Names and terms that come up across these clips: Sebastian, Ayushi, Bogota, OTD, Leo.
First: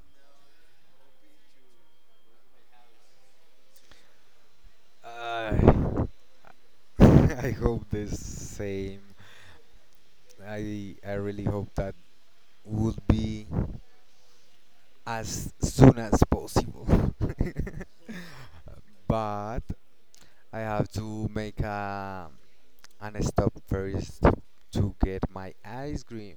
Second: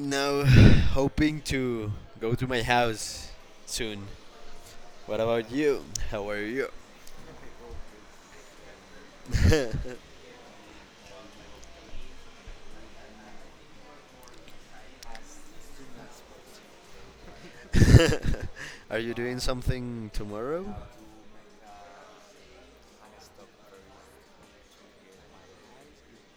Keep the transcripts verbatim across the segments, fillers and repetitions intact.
Now, hoping to go to my house soon. What about you? I How are you? I hope the same. I I really hope that would be as soon as possible. Are you doing but something I tomorrow? have to make a an stop first to get my ice cream.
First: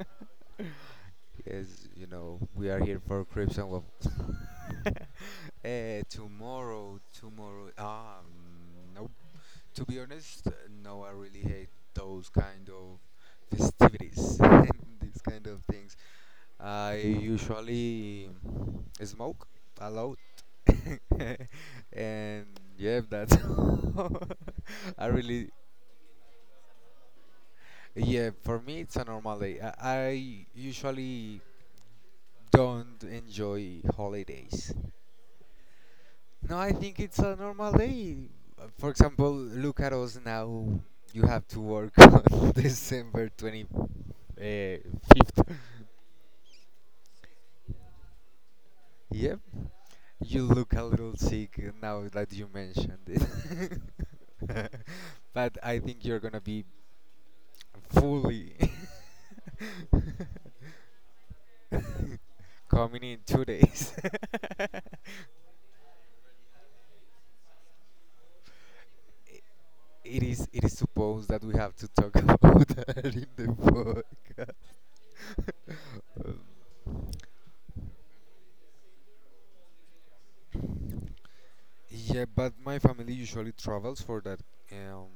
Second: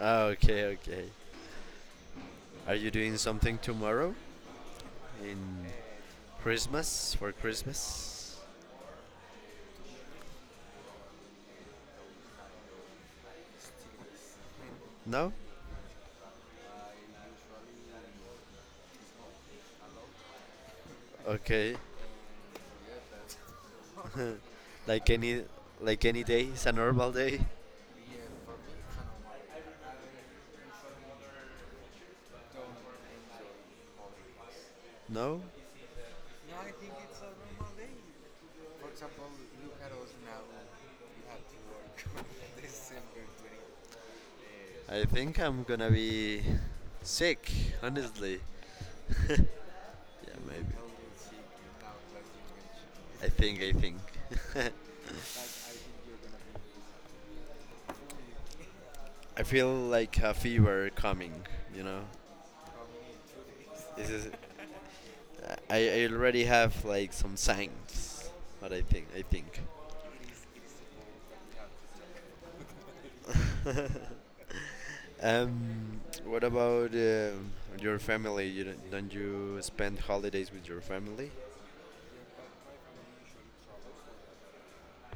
Ah, okay, okay. Yes, you know, we Are are you here doing for something Crips and Love. tomorrow? In uh, tomorrow, Christmas for tomorrow. Ah, Christmas? mm, no. To be honest, no, I really hate those kind of festivities and these No? kind of things. I usually smoke a lot. Okay. and yeah, that's all. I Like any really like any day is a normal day? yeah, for me it's a normal day. I, I usually don't enjoy holidays. No? No, I think it's a normal day. For example, look at us now. You have to work on December twenty-fifth. I think I'm gonna be sick, honestly. Yep. Yeah, You maybe. look a little sick now that you mentioned it. I think, I think. but I think you're gonna be fully I feel like a fever coming, you know? coming in two days. This is, I, I already have like some signs, but I think, I think. It is it is supposed that we have to talk about that in the podcast. um, Um, what about um your family? You don't, don't you spend holidays with your family? yeah, but my family usually travels for that um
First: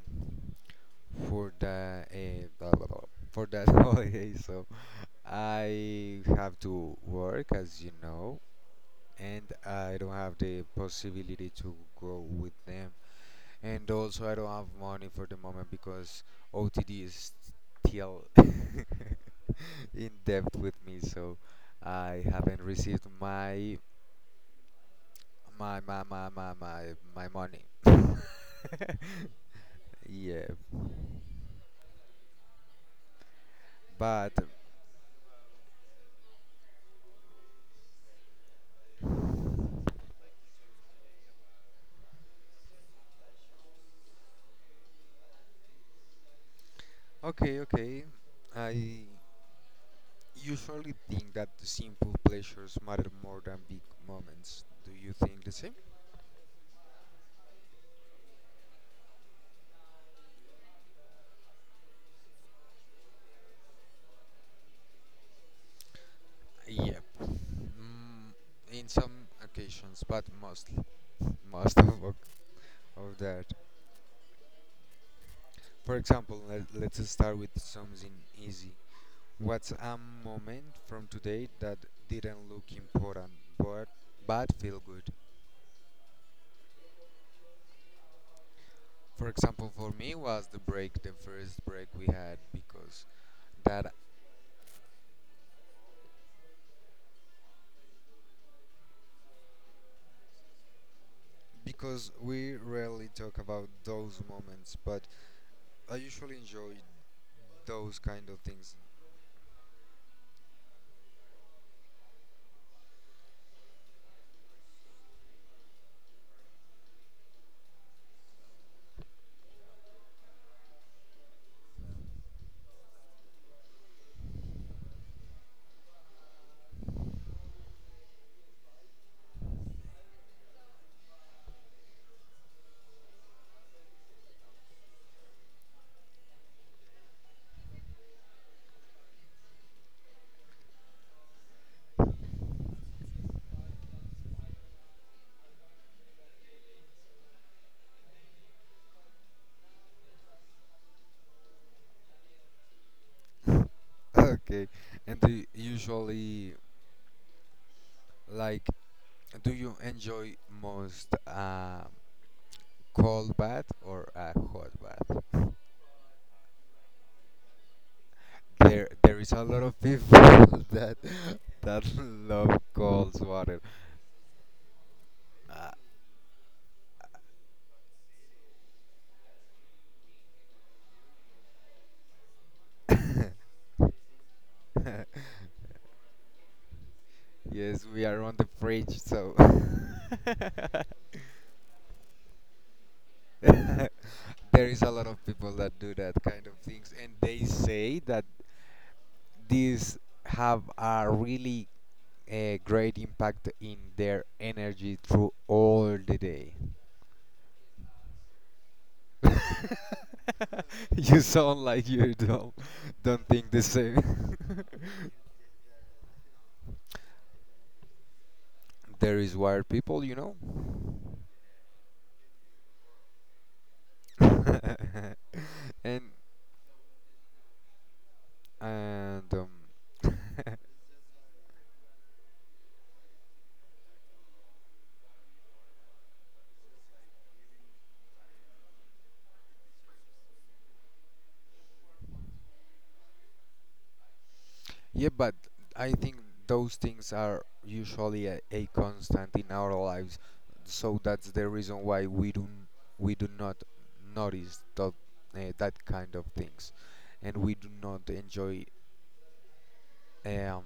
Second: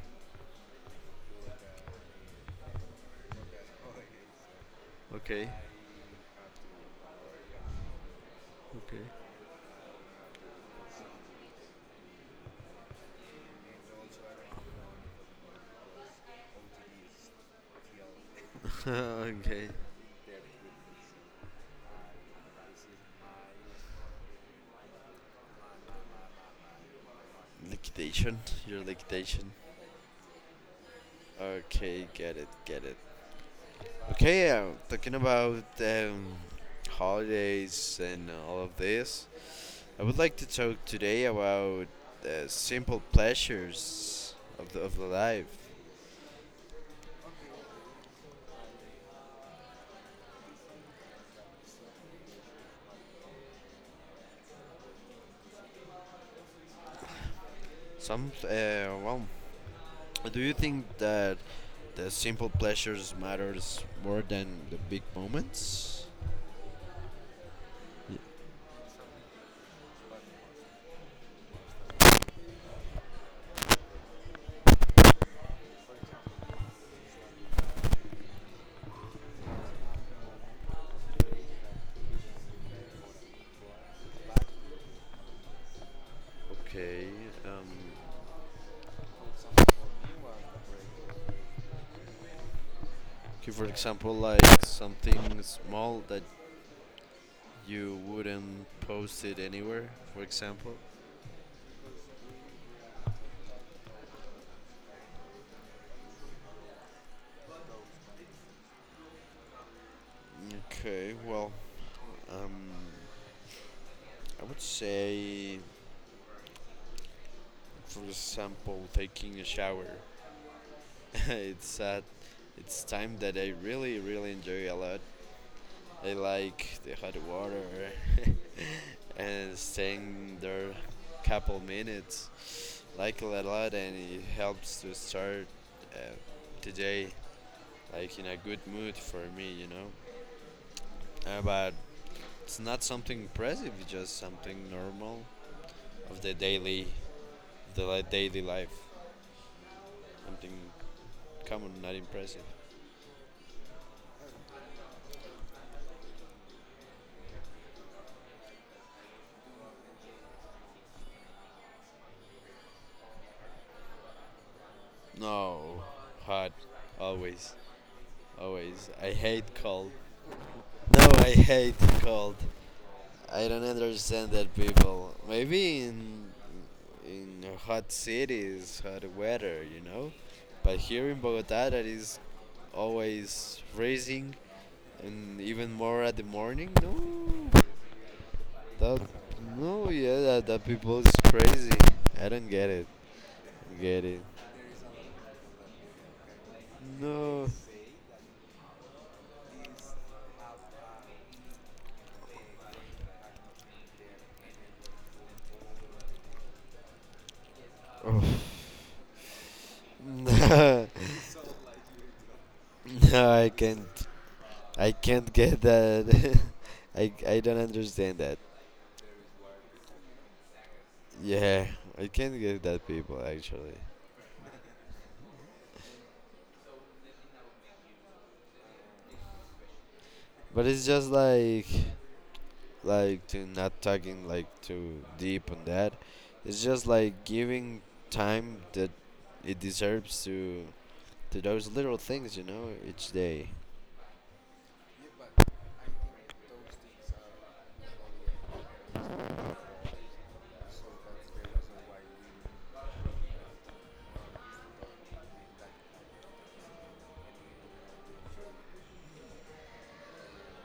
for the uh, blah, blah, blah, for that holiday, so Okay, I have to work as you know, okay. and I don't have the possibility to go with them. And also, I don't have money for the moment because O T D is still okay. in debt with me, so I haven't received my my my my my my, my money. Liquidation, your liquidation. yeah, Okay, get it, get it. but Okay, yeah, talking about um, holidays and all of this, I would like to talk today about uh, simple pleasures of the, of the life. okay, okay. I usually think that the simple pleasures matter more than big moments. Do you think the same? Some, uh, well, do you think that the simple pleasures matters more than the big moments? Yep. Ye- Mm, in some occasions, but mostly, most of, of of that. For example, let, let's start with something easy. What's a moment from today that didn't look important, but but feel good? Okay, um, For example, for me was the break, the first break we had, because okay, for that example, like something small that you wouldn't post it anywhere, for example. because we rarely talk about those moments, but I usually enjoy those kind of things. Okay, well, Um, I would say, for example, taking a shower. it's at it's time that I really really enjoy a lot. I like the hot water and staying there couple minutes. Like it a lot, and it helps to start uh, the day like in a good mood for me, you know. Uh, but it's not something impressive, it's just something normal of the daily, the li- daily life. Something common, not impressive. Okay. And do you usually like do you enjoy most a cold bath or a hot bath? No, hot. Always, There always. I there is a hate lot of cold. people that No, I hate that cold. love cold I water. don't understand that people. Uh, Maybe in in hot cities, hot weather, you know. But here in Bogota, that is always freezing, and even more at the morning. No, yes, we are on the fridge, that so no, yeah, that, that people is crazy. I don't get it. Get it? there is a lot of people that do that kind of things and they No. say that these have a really uh, great impact in their energy through all the day. Oh. No, you sound like you don't don't think I the can't. same. I can't get that. I, I don't understand that. there is wired people, you know, Yeah, I can't get that people actually. and and um, But it's just like like to not talking like too deep on that. It's just like giving time that it deserves to to those little things, you know, each day. Yeah, but I think those things are usually a, a constant in our lives, so that's the reason why we do we do not notice that uh, that kind of things, and we do not enjoy um,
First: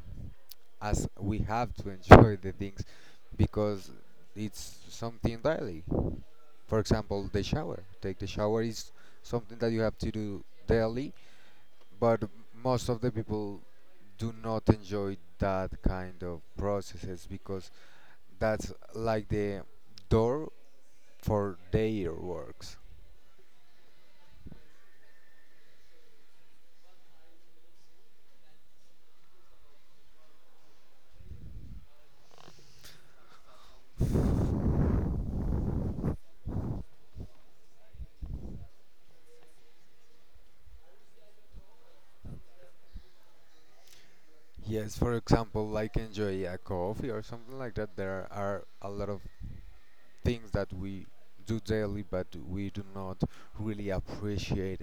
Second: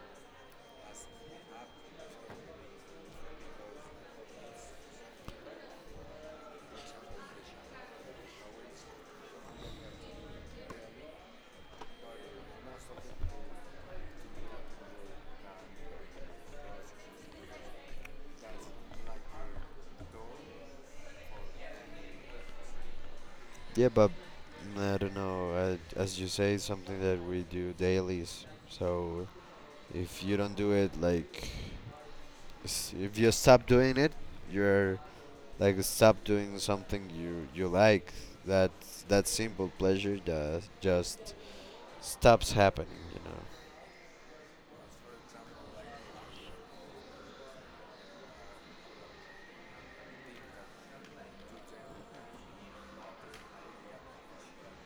as we have to enjoy the things because it's something daily. For example, the shower. Take the shower is something that you have to do daily but most of the people do not enjoy that kind of processes because that's like the door for their works. Yeah, but mm, I don't know. Uh, as you say, something that we do dailies. So if you don't do it, like, s- if you stop doing it, you're like stop doing something you you like. That that simple pleasure does just stops happening. You know. Yes, for example, like enjoy a coffee or something like that. There are a lot of things that we do daily, but we do not really appreciate.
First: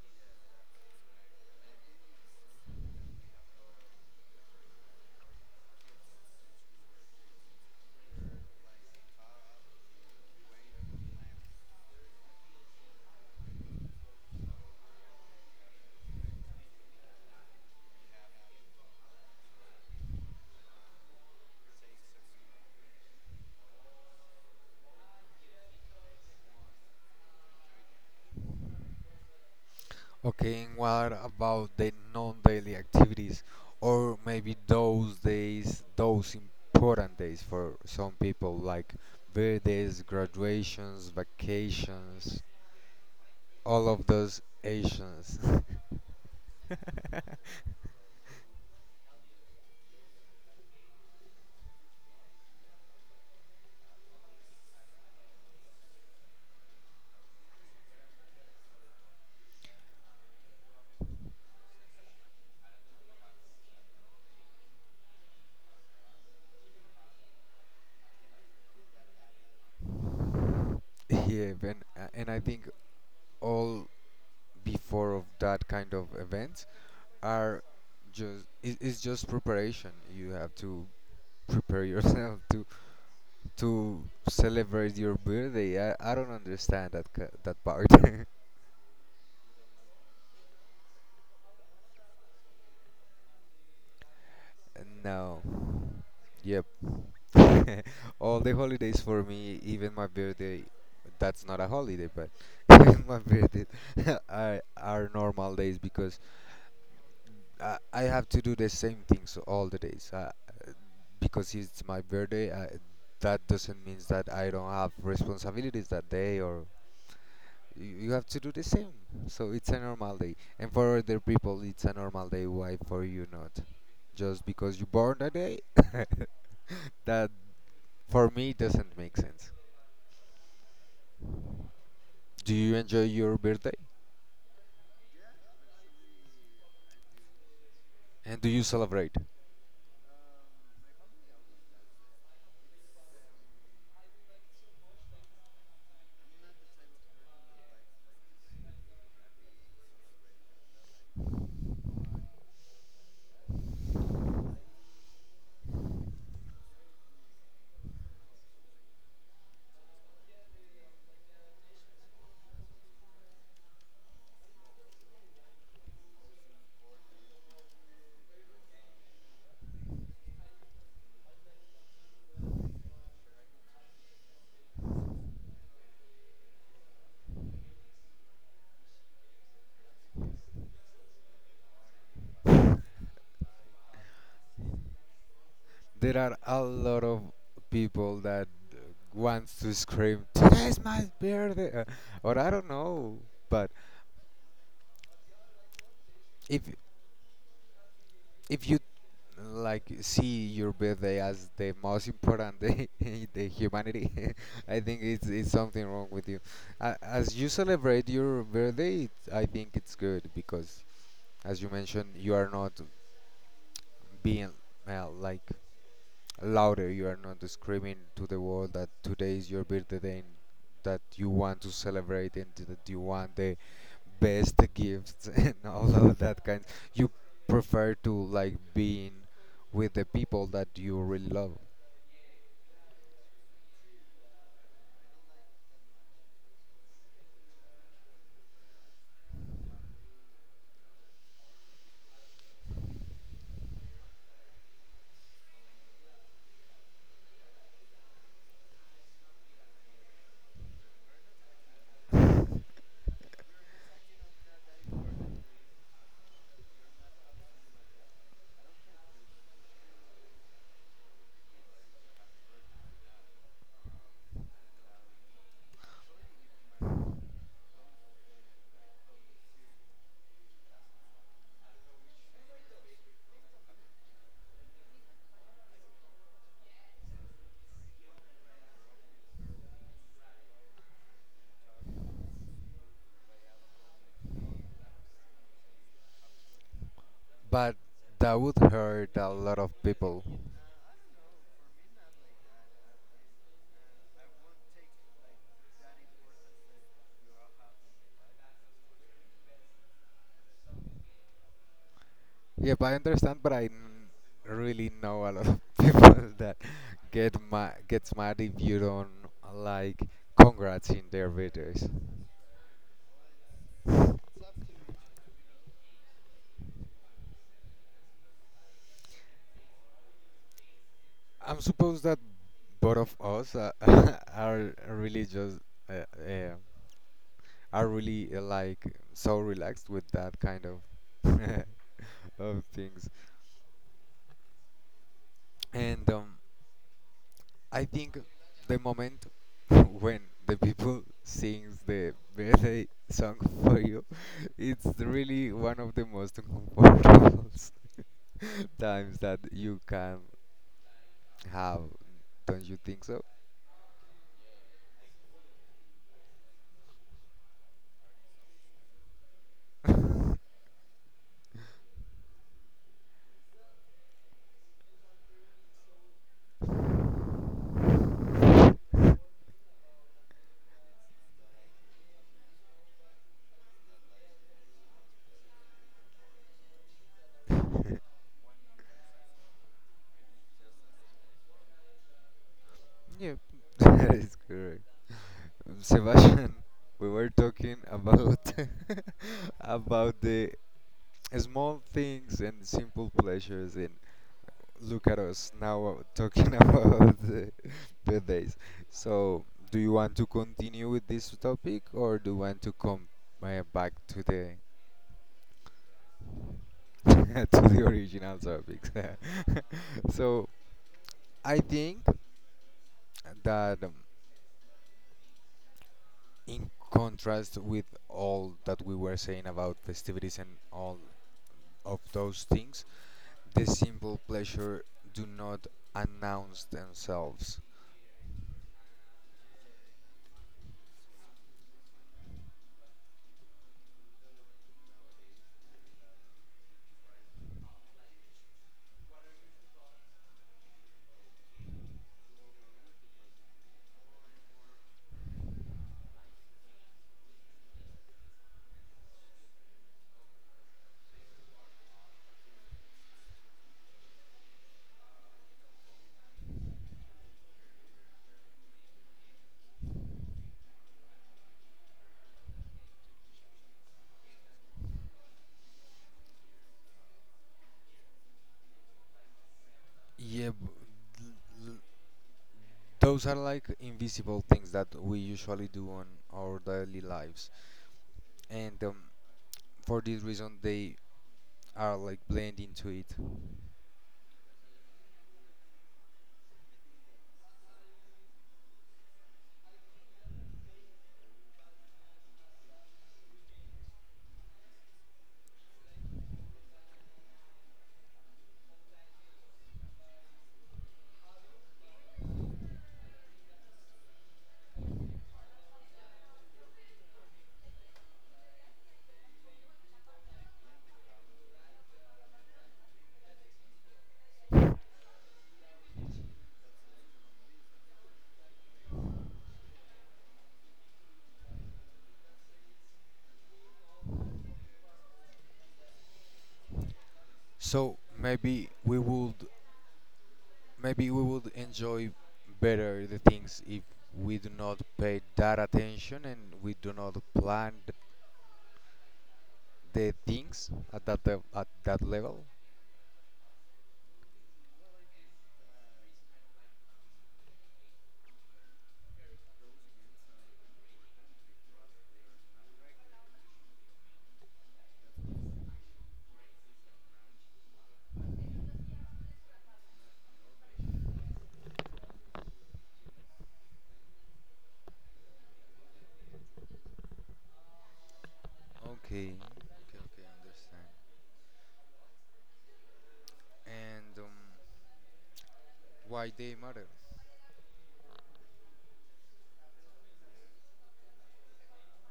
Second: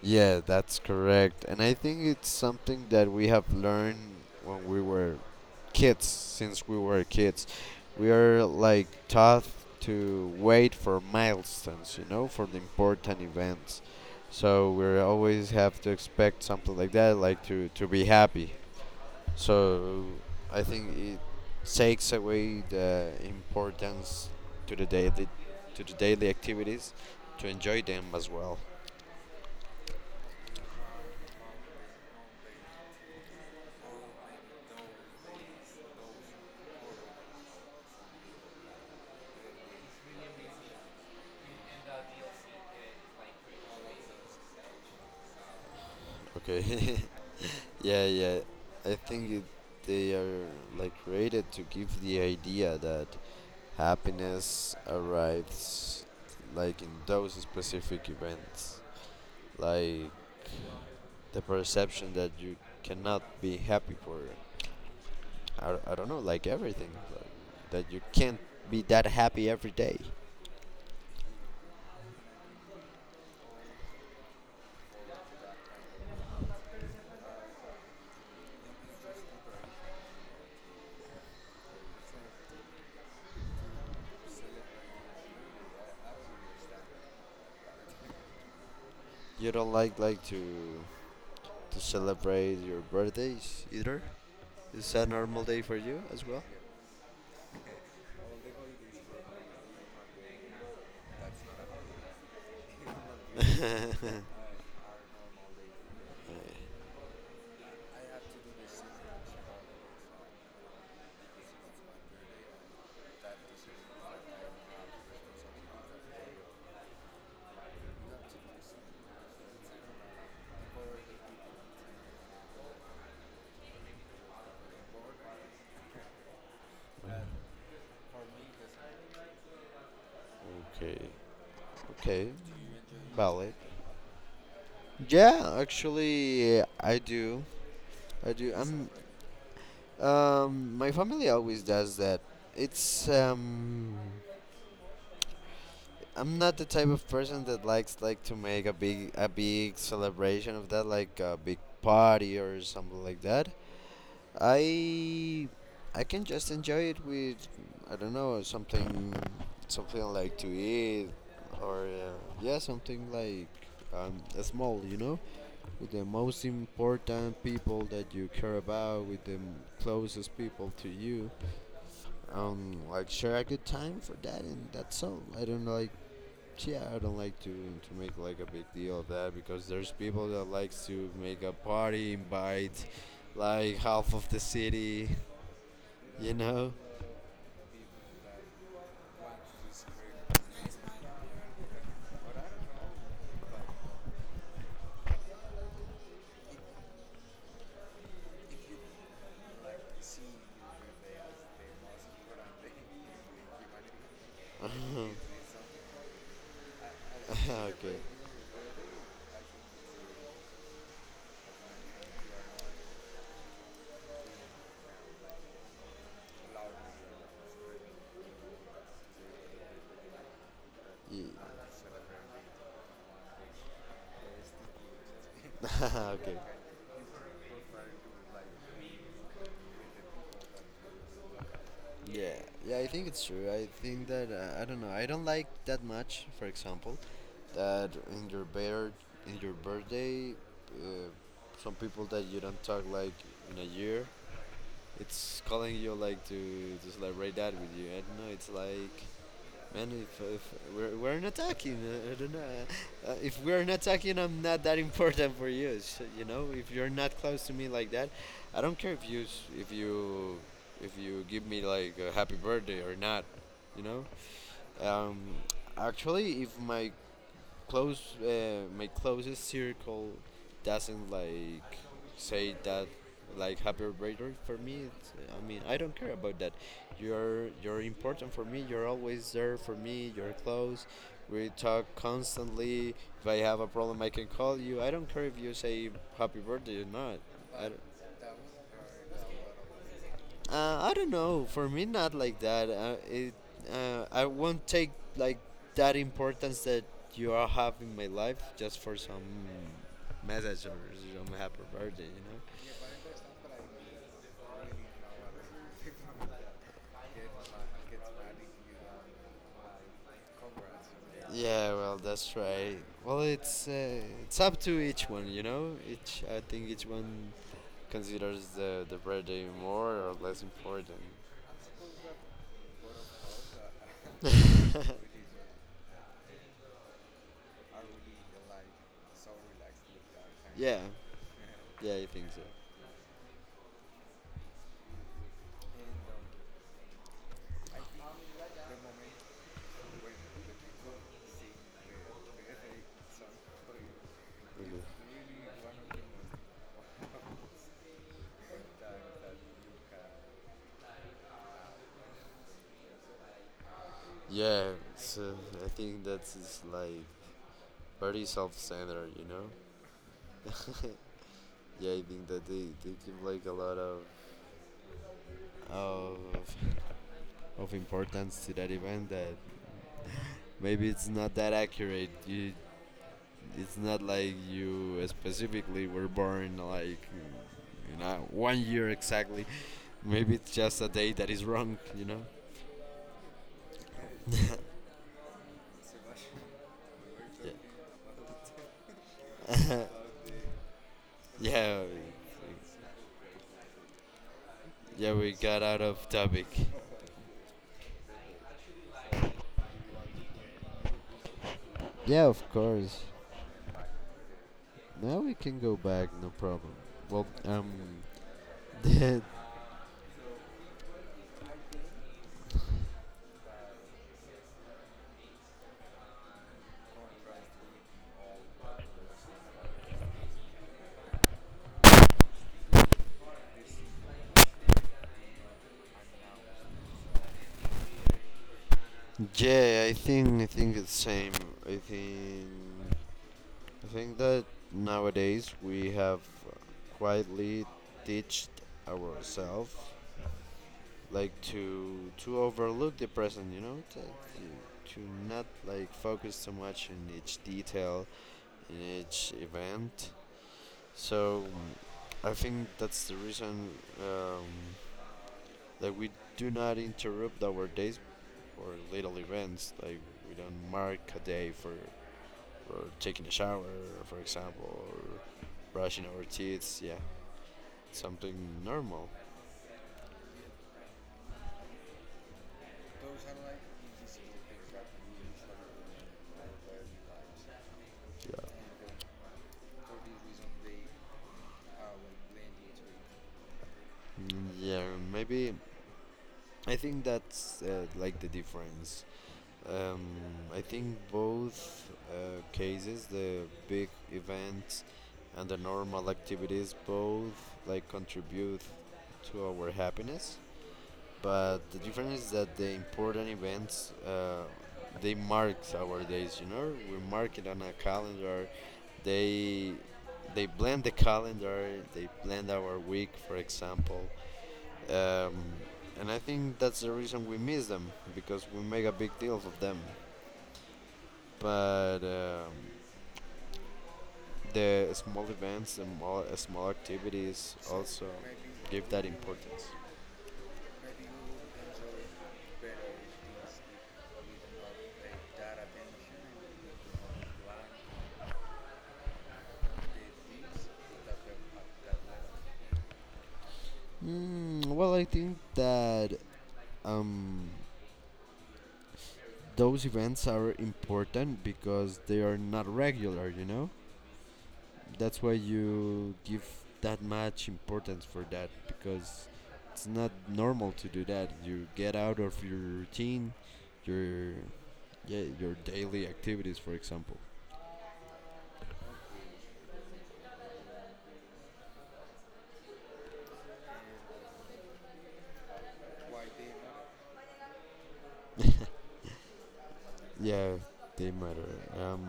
Yeah, that's correct. And I think it's something that we have learned when we were kids, since we were kids. We are like taught to wait for milestones, you know, for the important events. So we always have to expect something like that, like to, to be happy. So I think it takes away the importance to the daily to the daily activities to enjoy them as well. Okay, and what about the non-daily activities, or maybe those days, those important days for some people, like birthdays, graduations, vacations, all of those Asians. Okay. Yeah, yeah. I think it, they are like created to give the idea that happiness arrives like in those specific events. Like the perception that you cannot be happy for, I, I don't know, like everything. Like, that you can't be that happy every day. yeah, and, uh, and I think all before of that kind of events are just it, it's just preparation. You have to prepare yourself to to celebrate your birthday. I, I don't understand that ca- that part. You don't like like to to celebrate your birthdays either. Is that a no. normal day for you as well? Yep. All the holidays for me, even my birthday, that's not a holiday, but even my birthday are, are normal days because I, I have to do the same things all the days. Uh, because it's my birthday, I, that doesn't mean that I don't have responsibilities that day or you you have to do the same. So it's a normal day. And for other people, it's a normal day. Why for you not? Just because you born that day? that for me doesn't make sense. Okay. Okay. Do you enjoy your Valid. birthday? Yeah, actually, I do. I And do do. you I'm. celebrate? Um, my family always does that. It's um. I'm not the type of person that likes like to make a big a big celebration of that, like a big party or something like that. I I can just enjoy it with I don't know something something like to eat or uh, yeah something like um small, you know. With the most important people that you care about, with the closest people to you, um, like share a good time for that, and that's all. I don't like, yeah, I don't like to to make like a big deal of that because there's people that likes to make a party, invite like half of the city, There you are a know. lot of people that uh, wants to scream, "Today's my birthday," uh, or I don't know. But if if you like see your birthday as the most important day in the humanity, I think it's it's something wrong with you. A- As you okay. celebrate your birthday, it, I think it's good because, as you mentioned, you are not being uh, like louder you are not screaming to the world that today is your birthday and that Ye- you want to celebrate and that you want the best gifts and all of okay. that kind. You prefer to like being with the people that you really love Yeah, yeah, I think it's true. I think that uh, I don't know. I don't like that much. For example, that in your bir- in your birthday, uh, some people that you don't talk like in a year, it's calling you like to to celebrate that with you. I don't know. It's like, "Man, if, if we're, we're not talking, uh, I don't know. Uh, uh, if we're not talking, I'm not that important for you. So, you know, if you're not close to me like that, I don't care if you s- if you if you give me like a happy birthday or not. You know, um, actually, if my close uh, my closest circle doesn't like say that like happy birthday for me it's, eh, I mean I don't care about that. You're you're important for me. You're always there for me. You're close. We talk constantly. If I have a problem I can call you. I don't care if you say happy birthday or not." I but don't, that would hurt a lot of people. uh, I don't know. For me, not like that. Uh, it, uh, I won't take like that importance that you all have in my life just for some message or some happy birthday, you know. Yep I understand but i n- really know a lot of people that get ma- gets mad if you don't like congrats in their Yeah, videos. well, that's right. Well, it's uh, it's up to each one, you know. Each I think each one considers the the birthday more or less important. I'm supposed that both of us uh, are really just uh, uh, are really uh, like so relaxed with that kind yeah, of yeah, I think so. of things. And um, I think the moment when the people sings the birthday song for you, it's really one of the most uncomfortable times that you can have. Don't you think so? Yeah, so I think that's is, like, very self-centered, you know. yeah, I think that they, they give like a lot of of of importance to that event that maybe it's not that accurate. You, it's not like you specifically were born like, you know, one year exactly. Maybe it's just a day that is wrong, you know. Yeah, that is correct. Um, Sebastian, we were Yeah, talking about about the small yeah, things and simple pleasures, and look yeah. at We us got out now uh, of topic. talking about the birthdays. So, do you want to continue with this topic, or Yeah, do you of want to course. come uh, back to the Now we can go back, no problem. Well, to um, the original topics? that, so, I think that. Um, in contrast with all that we were saying about festivities and all of those things, the simple pleasure do not announce themselves. yeah, I think I think it's same. I think I think that nowadays we have quietly ditched ourselves, like to to overlook the present, you know, to, to, to not like focus so much in each detail in each event. So I think that's the reason. Um, Like we do not interrupt our days for little events. Like we don't mark a day for, for taking a shower, for example, or brushing our teeth. Yeah, something normal. Yeah, b- l- those are like invisible things that we usually do on our daily lives, Yeah. and um, for this reason, they are like blend into it. Mm, yeah, maybe. I think that's uh, like the difference. Um, I think both uh, cases, the big events and the normal activities, both like contribute to our happiness. But the difference is that the important events uh, they mark our days, you know, we mark it on a calendar. They they blend the calendar, they blend our week, for example. um, and I think that's the reason we miss them, because we make a big deal of them. But um, the small events and small, uh, small activities So also maybe give we that would importance. Maybe we would enjoy better the things if we do not pay that attention and we do not plan th- the things at that lev- at that level. Mm, well, I think that um, those events are important because they are not regular, you know? That's why you give that much importance for that because it's not normal to do that. You get out of your routine, your yeah, your daily activities, for example. Okay, okay, okay, understand. And um, why they matter? Yeah, they matter. Um,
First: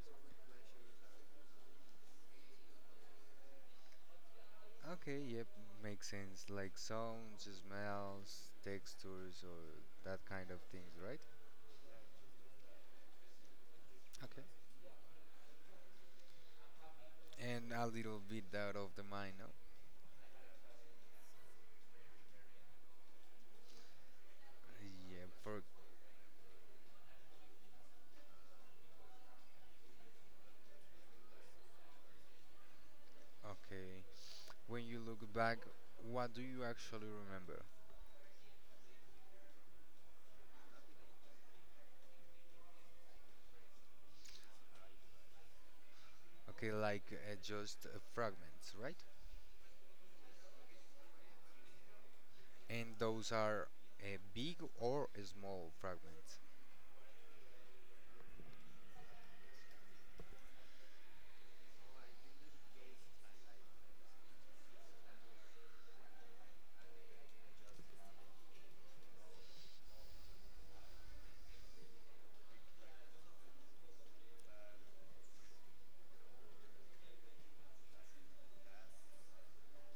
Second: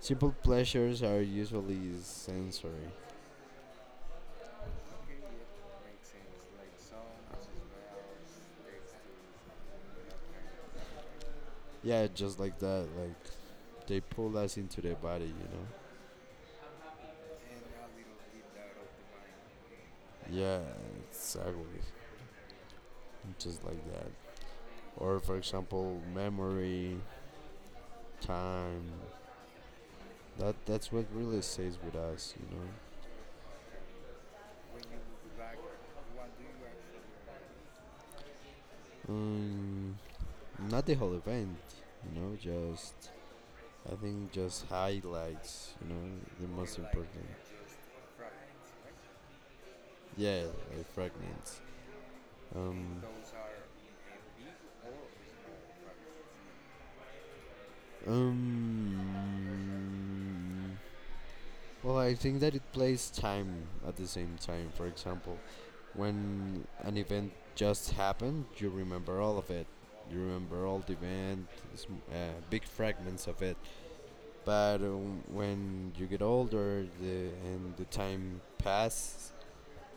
Simple pleasures are usually sensory. Okay, yep, makes sense. Like sounds, smells, textures, or that kind of things, right? Yeah, just like that. Like they pull Okay. us into their body, you And a little bit out of the mind. No? know. Yeah, exactly. Just like that. Or Yeah. for For example, memory, time. That that's what really stays with us, you know. okay, when you look back, what do you actually remember? Um, Not the whole event, you know. Just I think just highlights, you know, the Okay, most like important. uh, just uh, fragments, right? Yeah, like fragments. And Um, those are uh, big or small fragments. um, Well, I think that it plays time at the same time. For example, when an event just happened, you remember all of it. You remember all the event, sm- uh, big fragments of it. But um, when you get older the, and the time passes,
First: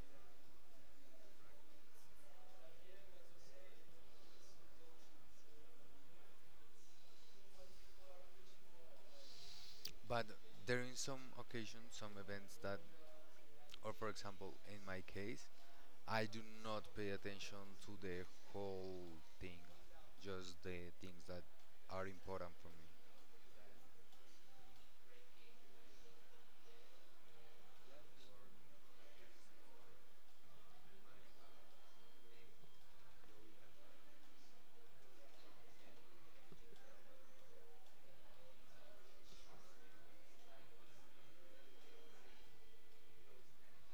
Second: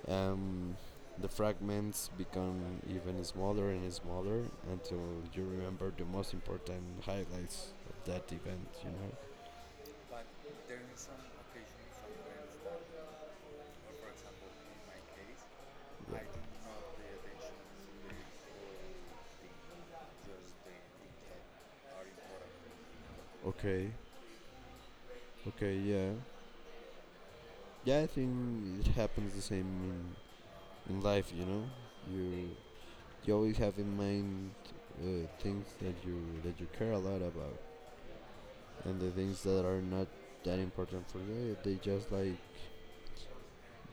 um, the fragments become even smaller and smaller until you remember the most important highlights of that event, you know? But there in some occasions, some events that, or for example, in my case, Yeah. I do not pay attention to the whole thing, just the things that are important for me. Okay, okay, yeah. Yeah, I think it happens the same in, in life. You know, you you always have in mind uh, things that you that you care a lot about, and the things that are not that important for you, they just like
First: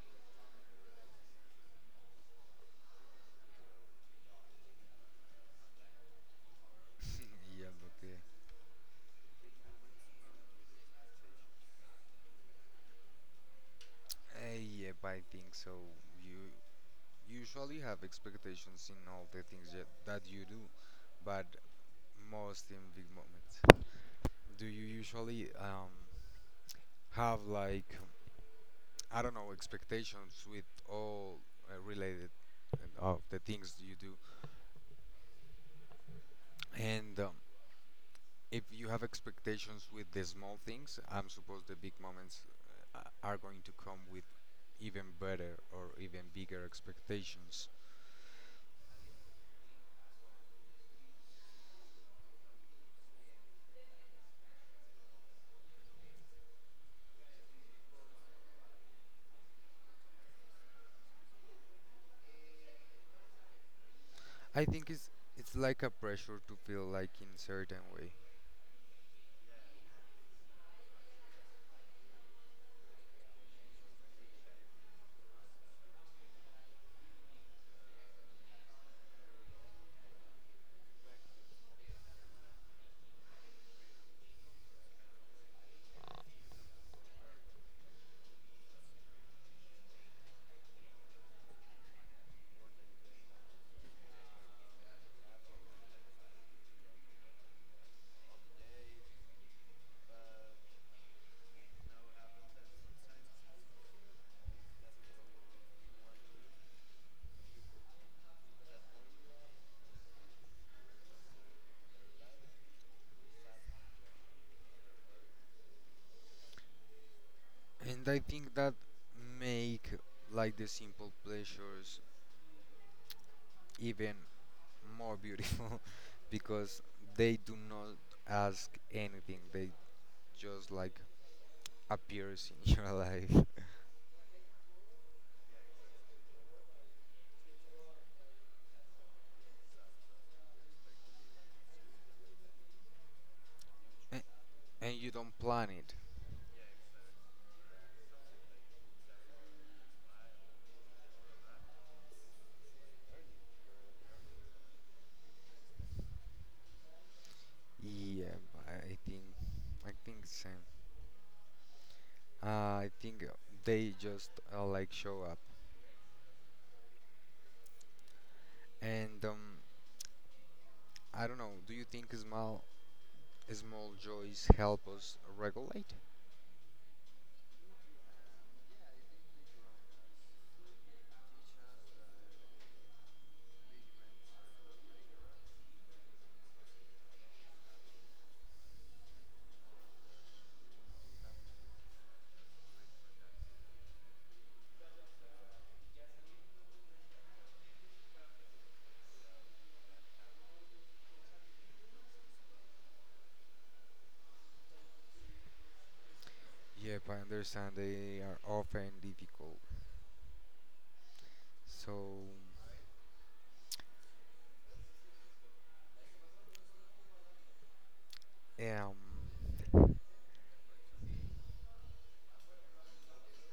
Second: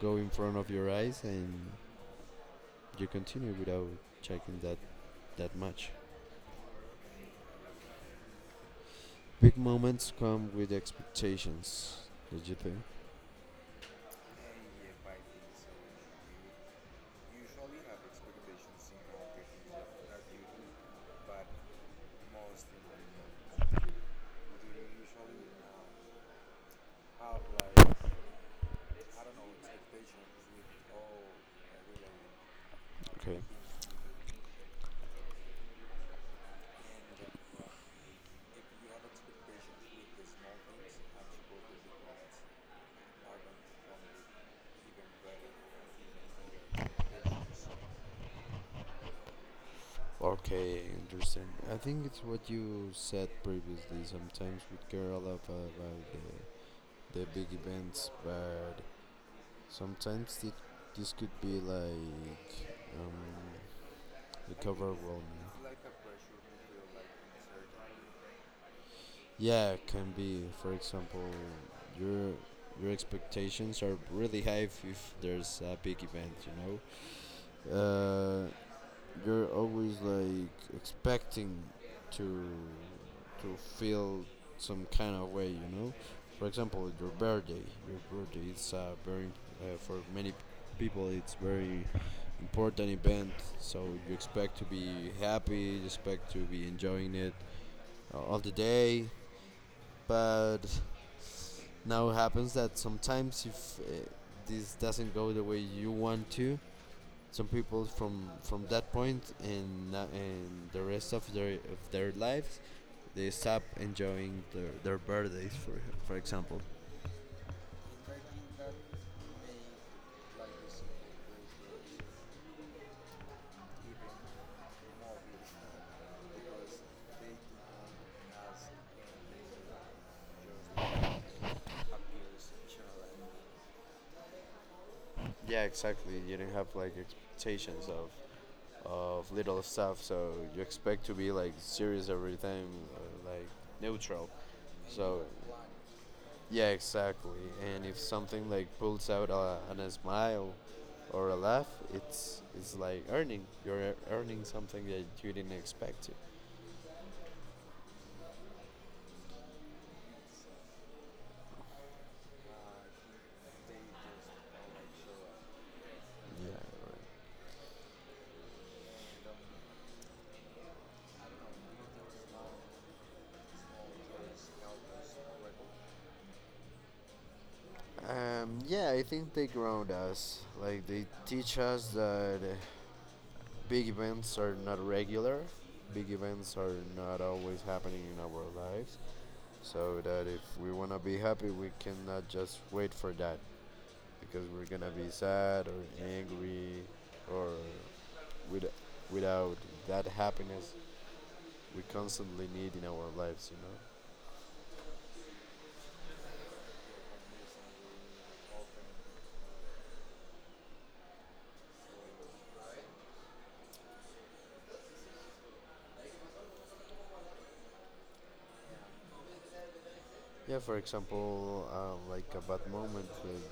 go in front of your eyes, and you continue without checking that that much. yeah, okay. Big moments come with expectations. Did you think? Uh, yep, I think so. You usually have expectations in all the things that, that you do, but most in big moments. Do you usually um, have like I don't know expectations with all uh, related and of Okay. the things you do? And um, if you have expectations with the small things, I'm suppose the big moments uh, are going to come with even better or even bigger expectations. Okay, interesting. I think it's what you said previously. Sometimes we care a lot about the the big events, but sometimes it, this could be like um, the I cover think it's overwhelming. it's like a pressure to feel like in certain way, Yeah, it can be. For example, your your expectations are really high if, if there's a big event, you know. Uh, you're always like expecting to to feel some kind of way, you know, for example, your birthday. Your birthday is a very uh, for many people it's very important event, so you expect to be happy, you expect to be enjoying it uh, all the day. But now it happens that sometimes if uh, this doesn't go the way you want to, some people from from that point and uh, and the rest of their of their lives, they stop enjoying their, their birthdays, for for example. and I think that make like the simple pleasures even more beautiful because they do not ask anything. They just like appears in your life, Yeah, exactly. You don't have like expectations of of little stuff, so you expect to be like serious every time, uh, like and, neutral. and you So don't plan it. yeah, exactly. And if something like pulls out a, an a smile or a laugh, it's it's like earning. You're earning something that you didn't expect to. Yeah, I think I think same. Uh, I think uh, they just uh, like show up. Yeah. And um, I don't know. Do you think small small joys help us regulate? Um, yeah, I think they ground us. Like they teach us that uh, big events are not regular. Big events are not always happening in our lives. So that if we wanna be happy, we cannot just wait for that, because we're gonna be sad or angry or with, without that happiness we constantly need in our lives, you know. Yep, I understand they are often difficult. So, um, Yeah, for example, uh, like a bad moment that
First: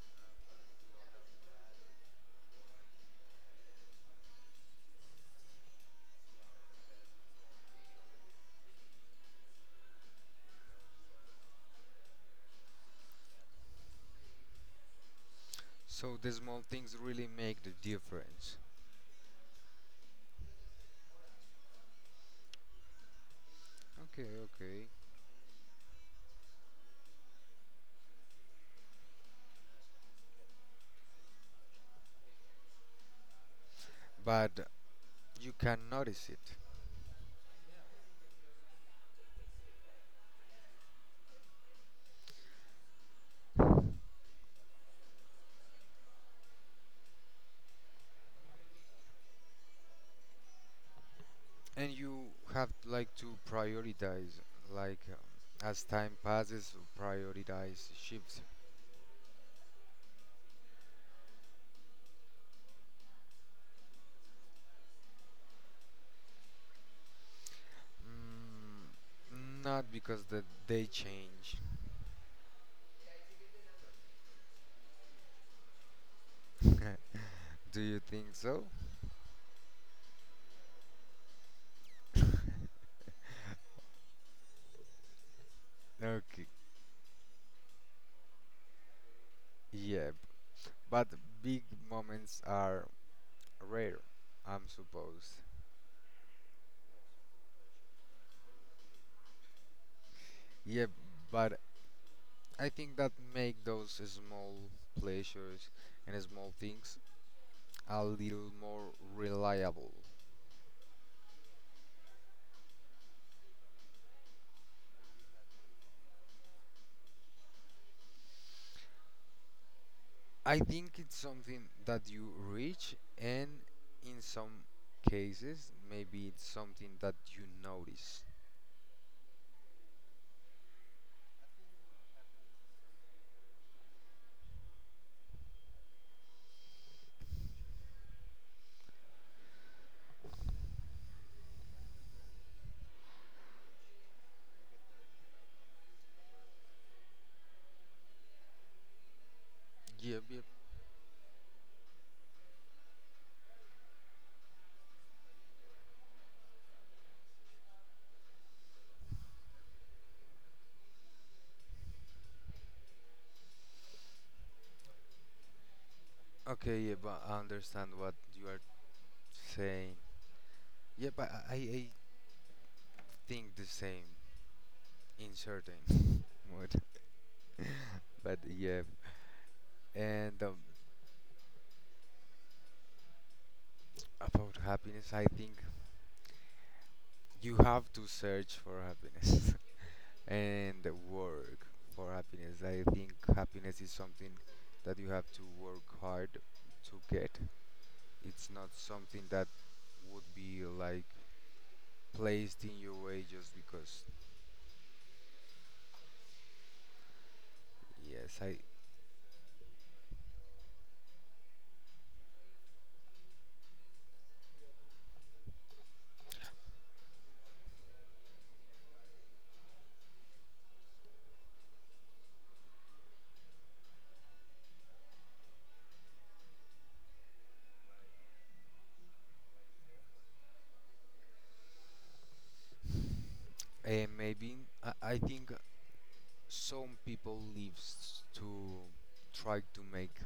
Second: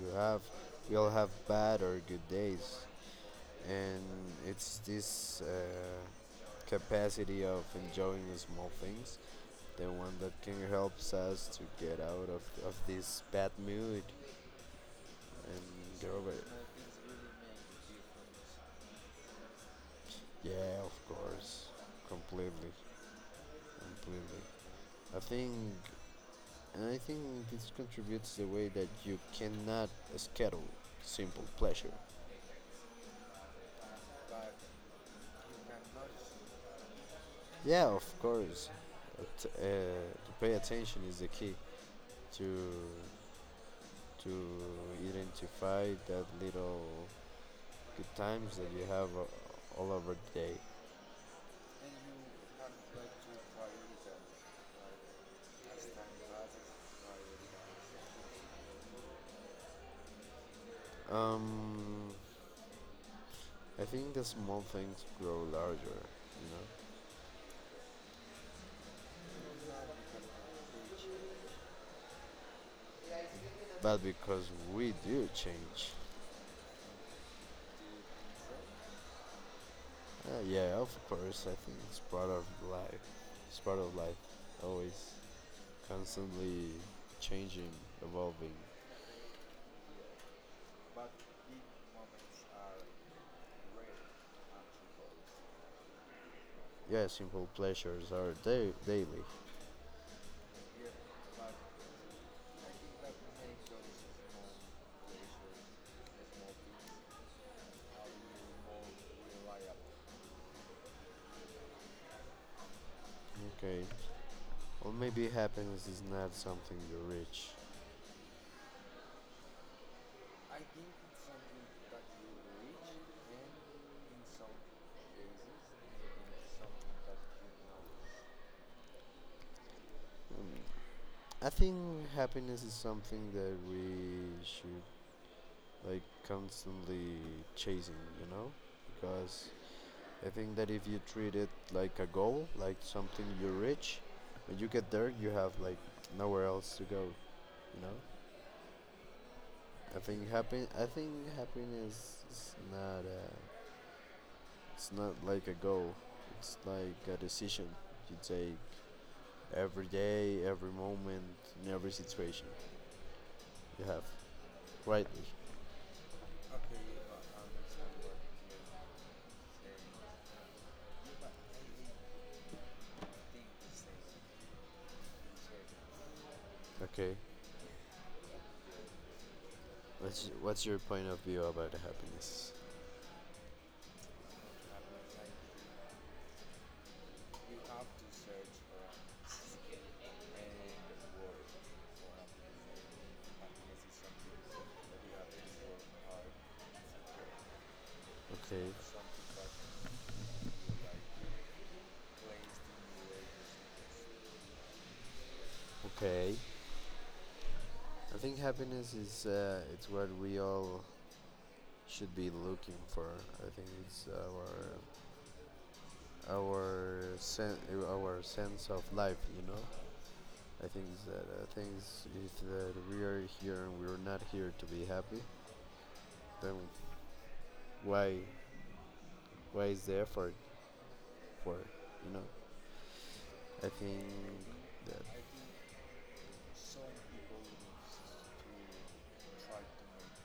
you have. We all have bad or good days, and it's this uh, capacity of enjoying the small things, the one that can help us to get out of, of this bad mood and get so over the it. small things really make the difference. Yeah, of course, completely, Okay, completely. okay. I think And I think this contributes the way that you cannot schedule simple pleasure. But you can notice it. Yeah, of course. At- uh, to pay attention is the key to to identify that little good times that you have uh, all over the day. And you have like to prioritize like um, as time passes prioritize shifts. Um, I think the small things grow larger, you know, Mm, not because that they change. but because we do change. Do you think so? Uh, yeah, of course. I think it's part of life. It's part of life, always. Okay. Constantly changing, evolving. Yeah, but big moments are rare, I'm supposed. Yeah, simple pleasures are da- daily. Yeah, but I think that make those small pleasures and small things a little more reliable. Okay. Or maybe happiness is not something you reach. I think it's something that you reach, and in some cases, maybe it's something that you notice. Mm, I think happiness is something that we should like constantly chasing, you know? Because I think that if you treat it like a goal, like something you reach, when you get there, you have like nowhere else to go, you know? I Yep, think yep. happy I think happiness is not a It's not like a goal, it's like a decision you take every day, every moment, in every situation you have. Right? Okay, yeah, but I understand what you are saying. Yep, I, I, I think the same in certain mood. Okay. But yeah, What's, and um, what's your point of view about happiness? about happiness, I think you have to search for happiness. and work for happiness. I think happiness is something that you have to work hard to get. It's not Okay. something that would be like placed in your way just because. Okay. I think Yes, I happiness is uh, it's what we all should be looking for. I think it's our our sen- our sense of life, you know. I think that I think if that we are here and we are not here to be happy, then why why is the effort for, you know. I and think maybe I, that. I think some people lives to try to make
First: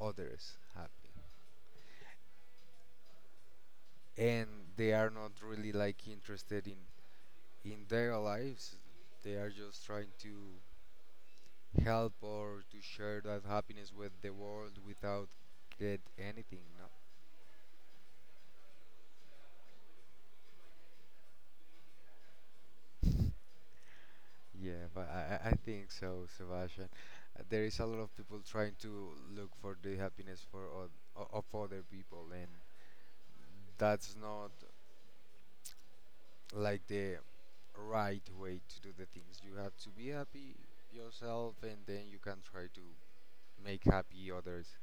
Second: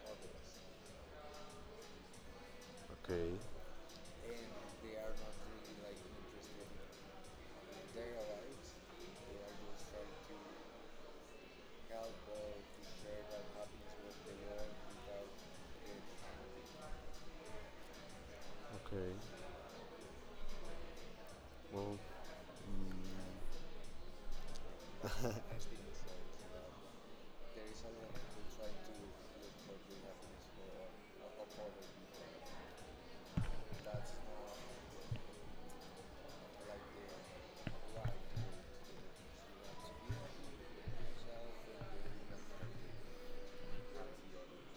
others happy, Okay, and they are not really like interested in in their lives. They are just trying to help or to share that happiness with the world without get anything no. okay, well. Mm, Yeah, but i i I think so, Sebastian. Uh, there is a lot of people trying to look for the happiness for oth- o- of other people, and that's not like the right way to do the things. You have to be happy yourself, and then you can try to make happy others.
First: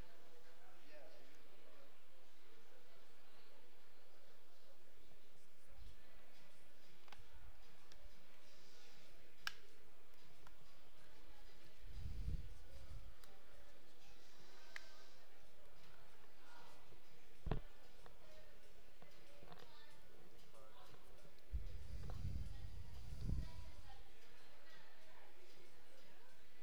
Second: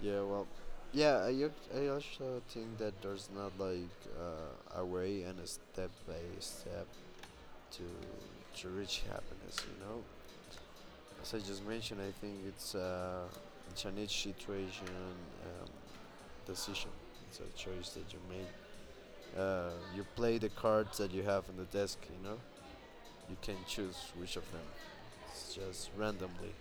yeah, well, yeah, I, ac- I also think that there's not like uh, a way and a step by step to to reach happiness, you know. As I just mentioned, I think it's uh it's an each situation, um, decision. It's a choice that you make, uh, you play the cards that you have on the desk, you know. You can choose which of them. It's just randomly,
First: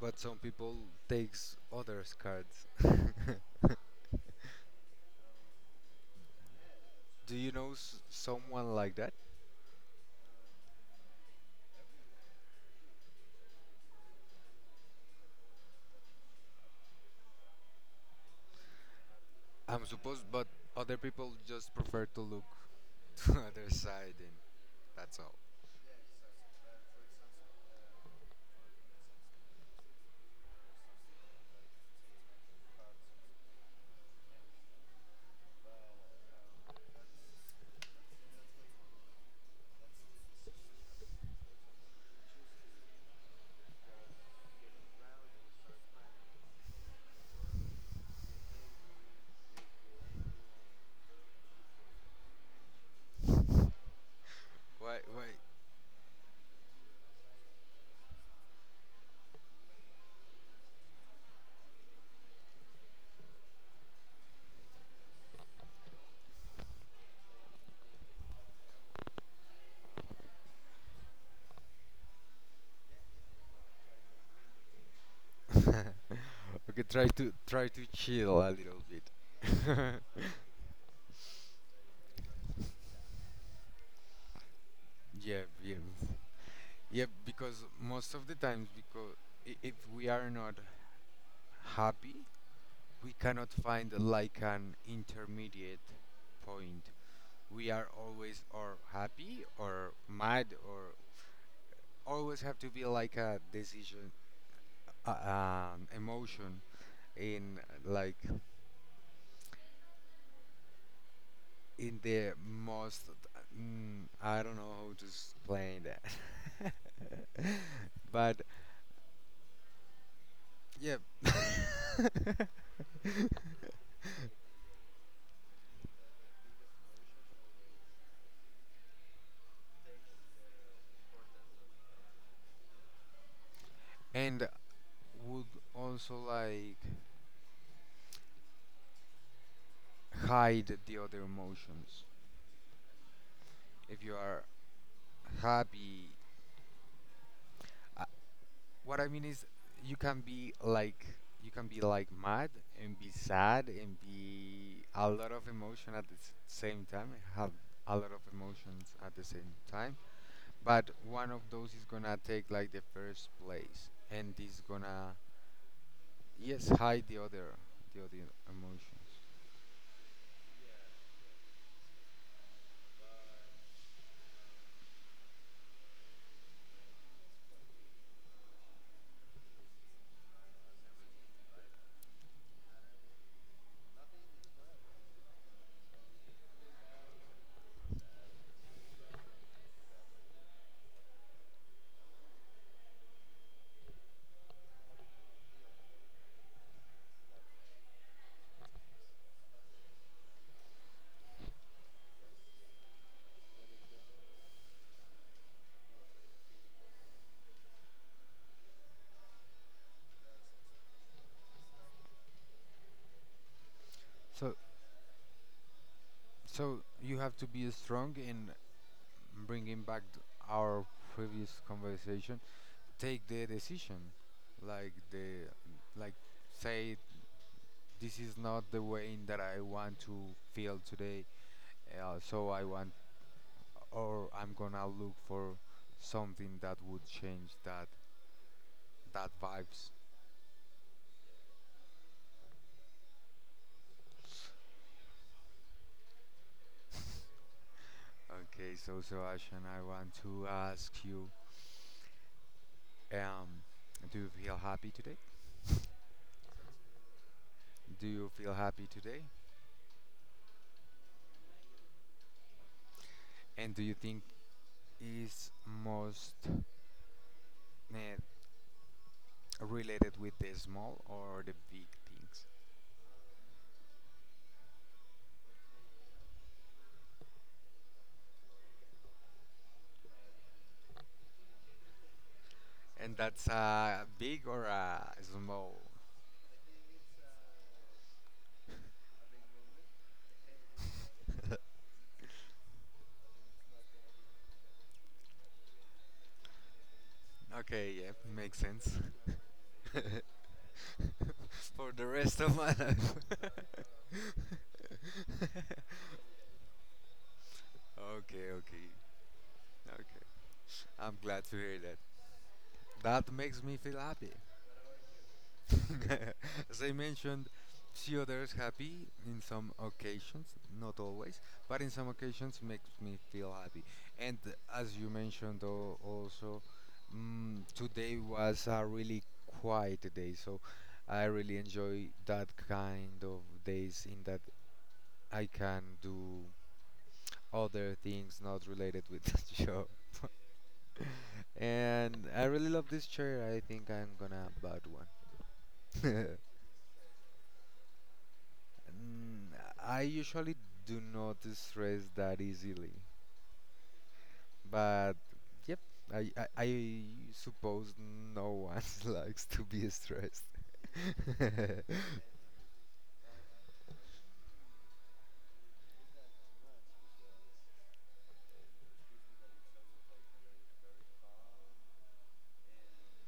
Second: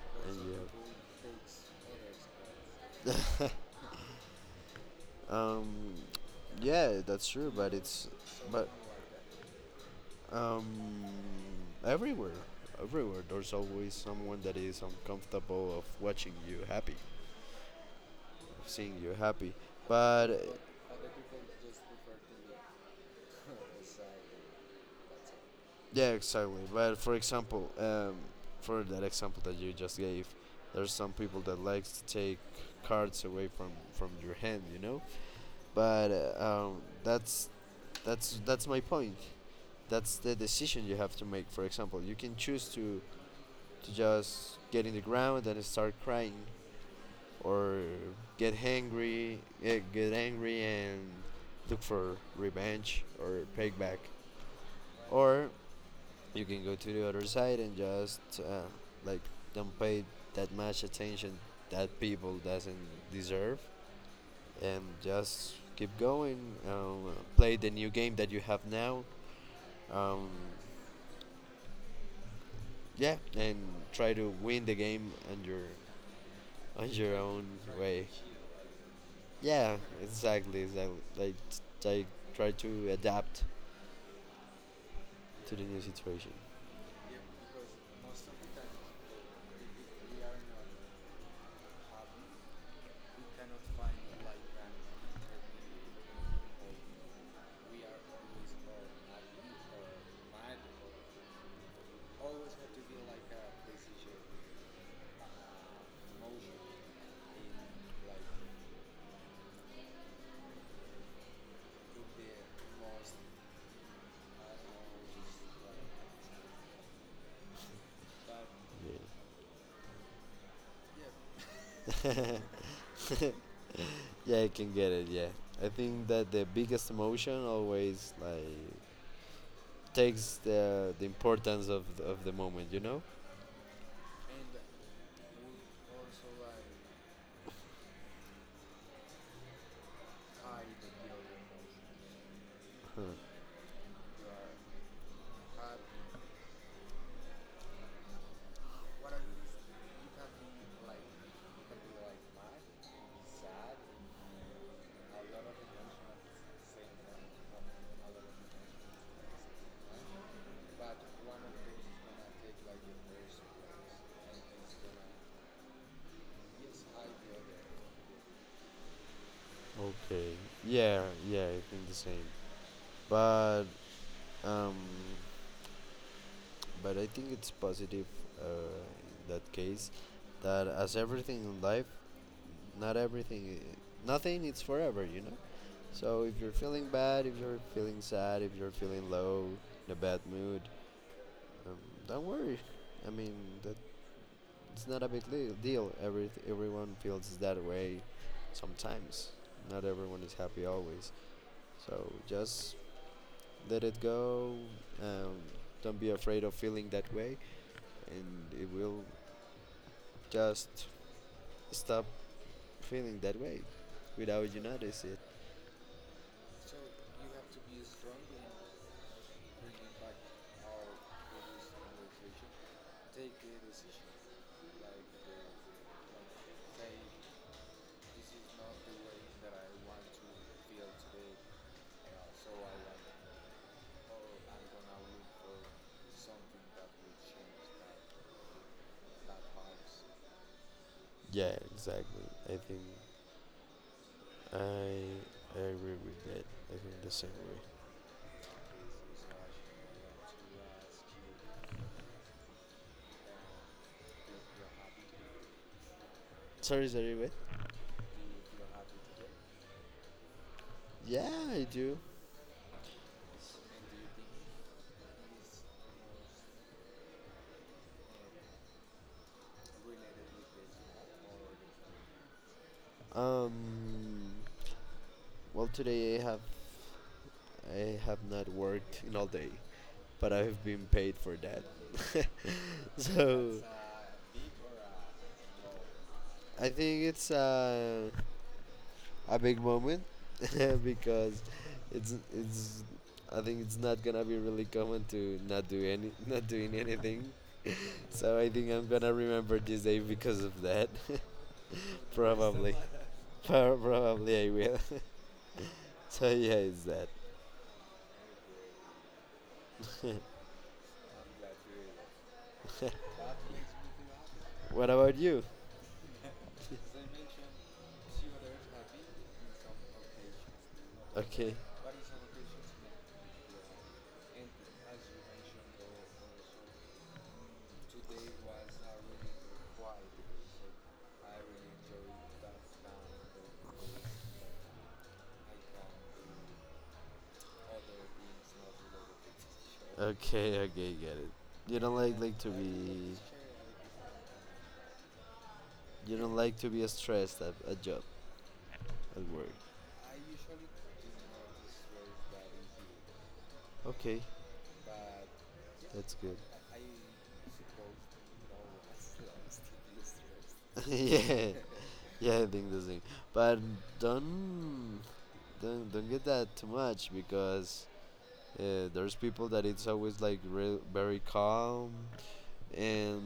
But and some you people takes others cards. have. Um, yeah, that's Do you true, know but s- it's but someone like that? um, everywhere, everywhere. There's always someone that is uncomfortable of watching you happy, of seeing you happy. I'm supposed, But uh, but other people just prefer to look to other side, and that's all. Yeah, exactly. But for example, um, for that example that you just gave, there's some people that likes to take cards away from from your hand, you know. But uh, um, that's that's that's my point. That's the decision you have to make. For example, you can choose to to just get in the ground and start crying, or get angry, get, get angry and look for revenge or payback, Wait, wait. or you can go to the other side and just uh, like don't pay that much attention that people doesn't deserve, and just keep going. Uh, play the new game that you have now. Um, yeah, and try to win the game on your Okay, on try your to own try to way. chill a little bit. Yeah, exactly. Exactly. Like like try to adapt Yeah, to the yeah, new situation. yeah. Because most of the times, because i- if we are not happy, we cannot find like an intermediate point. We are always or happy or mad, or always have to be like a decision, uh, um, emotion in, like, in the most, mm, I don't know how to explain that. But Yeah. yeah. Yeah, I can get it. Yeah, I think that the biggest emotion always like takes the the importance of of the moment, you know. And would also like hide the other emotions. If you are happy, what I mean is, you can be like, you can be like mad and be sad and be a lot of emotion at the s- same time, and have a lot of emotions at the same time, but one of those is gonna take like the first place, and is gonna yes hide the other, the other emotions. Okay. Yeah. Yeah. I think the same. But um, but I think it's positive uh, in that case, that as everything in life, not everything, i- nothing is forever, you know. So if you're feeling bad, if you're feeling sad, if you're feeling low, in a bad mood, um, don't worry. I mean that it's not a big li- deal. Every everyone feels that way sometimes. Not everyone is happy always. So just let it go. Um, don't be afraid of feeling that way, and it will just stop feeling that way without So, you notice it. so you have to be strong in bringing back th- our previous conversation. Take the decision, like the like say this is not the way that I want to feel today. Uh, so I want, or I'm gonna look for something that would change that, that vibes. Yeah, exactly. I think I, I agree with that. I think the same way. Okay, so Sebastian, I want to ask you, um, do you feel happy today? Sorry, sorry, wait. Do you feel happy today? Yeah, I do. And do you think is most eh, related with the small or the big things? Um, well, today I have, I have not worked in all day, but I have been paid for that. And So. That's that's a a big or a small? I think it's uh, a big moment because it's it's I think it's not gonna be really common to not do any not doing anything. Okay, yeah, So I makes think I'm sense. gonna remember this day because of that. For the rest of my Probably, life. Pro- probably I will. So yeah, it's that. Okay, okay, okay. I'm glad to hear that. That makes me feel happy. What about you? As I mentioned, see others happy in some occasions, not always, Okay, but in some occasions makes me feel happy. And as you mentioned al- also, mm, today was a really quiet day, so I really enjoy that kind of days in that I can do other things not related with the job. okay, okay, get it. You don't like And like I to really love this be chair. I think I'm gonna buy you one. don't like to be stressed at a job at Mm, work. I usually do not stress that easily, Okay, but yep, that's I good. I, I suppose no one likes to be stressed. Yeah, yeah, I think the same. But don't don't don't get that too much, because uh, there's people that it's always like real, very calm, and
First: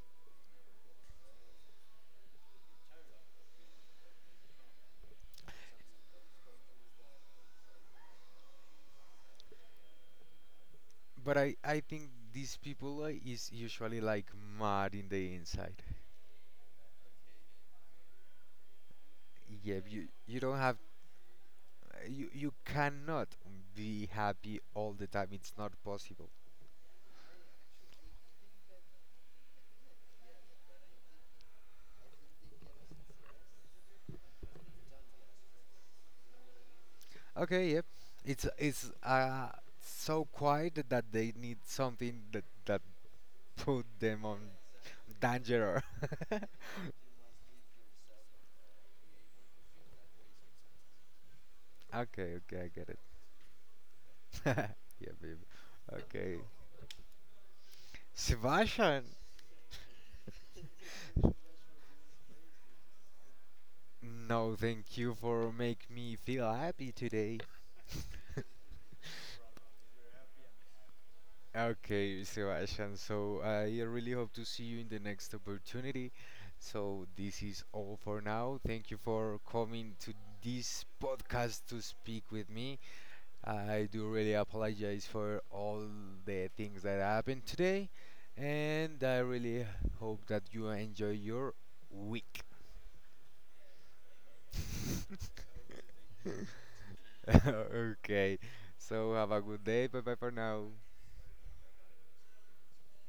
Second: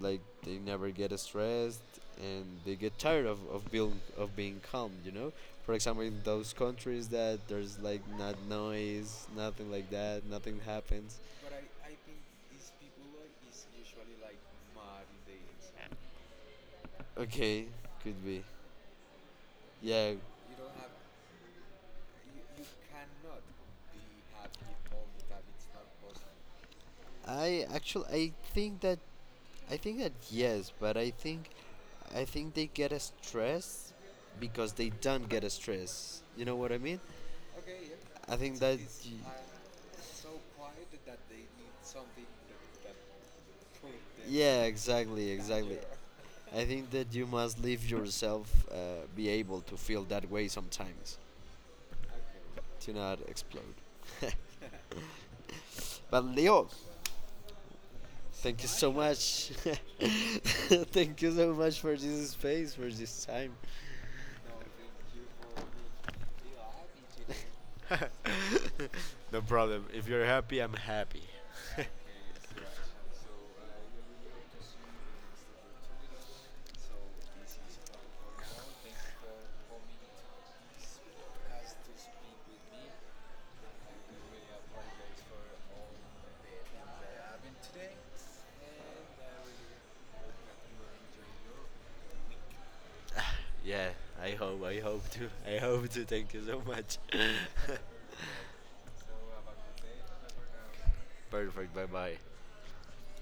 like they never get stressed, and they get tired of, of being of being calm. You know, for example, in those countries that there's like not noise, nothing like that, nothing happens. But I I think these people uh, is usually like mad in the inside. Okay, could be. Yeah, you Yeah, you don't have, you you cannot be happy all the time. It's not possible. I actually I think that I think that yes, but I think I think they get a stress because they don't get a stress. You know what I mean? Okay, yep. I It's think that it's y- uh so quiet that they need something that that put them on Yeah, exactly, exactly. danger. I think that you must leave yourself uh, be able to feel that way sometimes Okay, okay, I get to it. not explode. Yeah, baby. But Okay. Leo, thank you so Sebastian, much. Thank you so much for this space, for this time. no, thank you for make me feel happy today. No problem. If you're happy, I'm happy. Okay, Sebastian, so I really hope to see you in the next opportunity. So, this is all for now. Thank you for coming to this podcast to speak with me. I do really apologize for all the things that happened today, and I really hope that you enjoy your week. Yeah, I hope. I hope to. I hope to. Thank you so much. Okay, so have a good day. Bye bye for now. Perfect. Bye bye.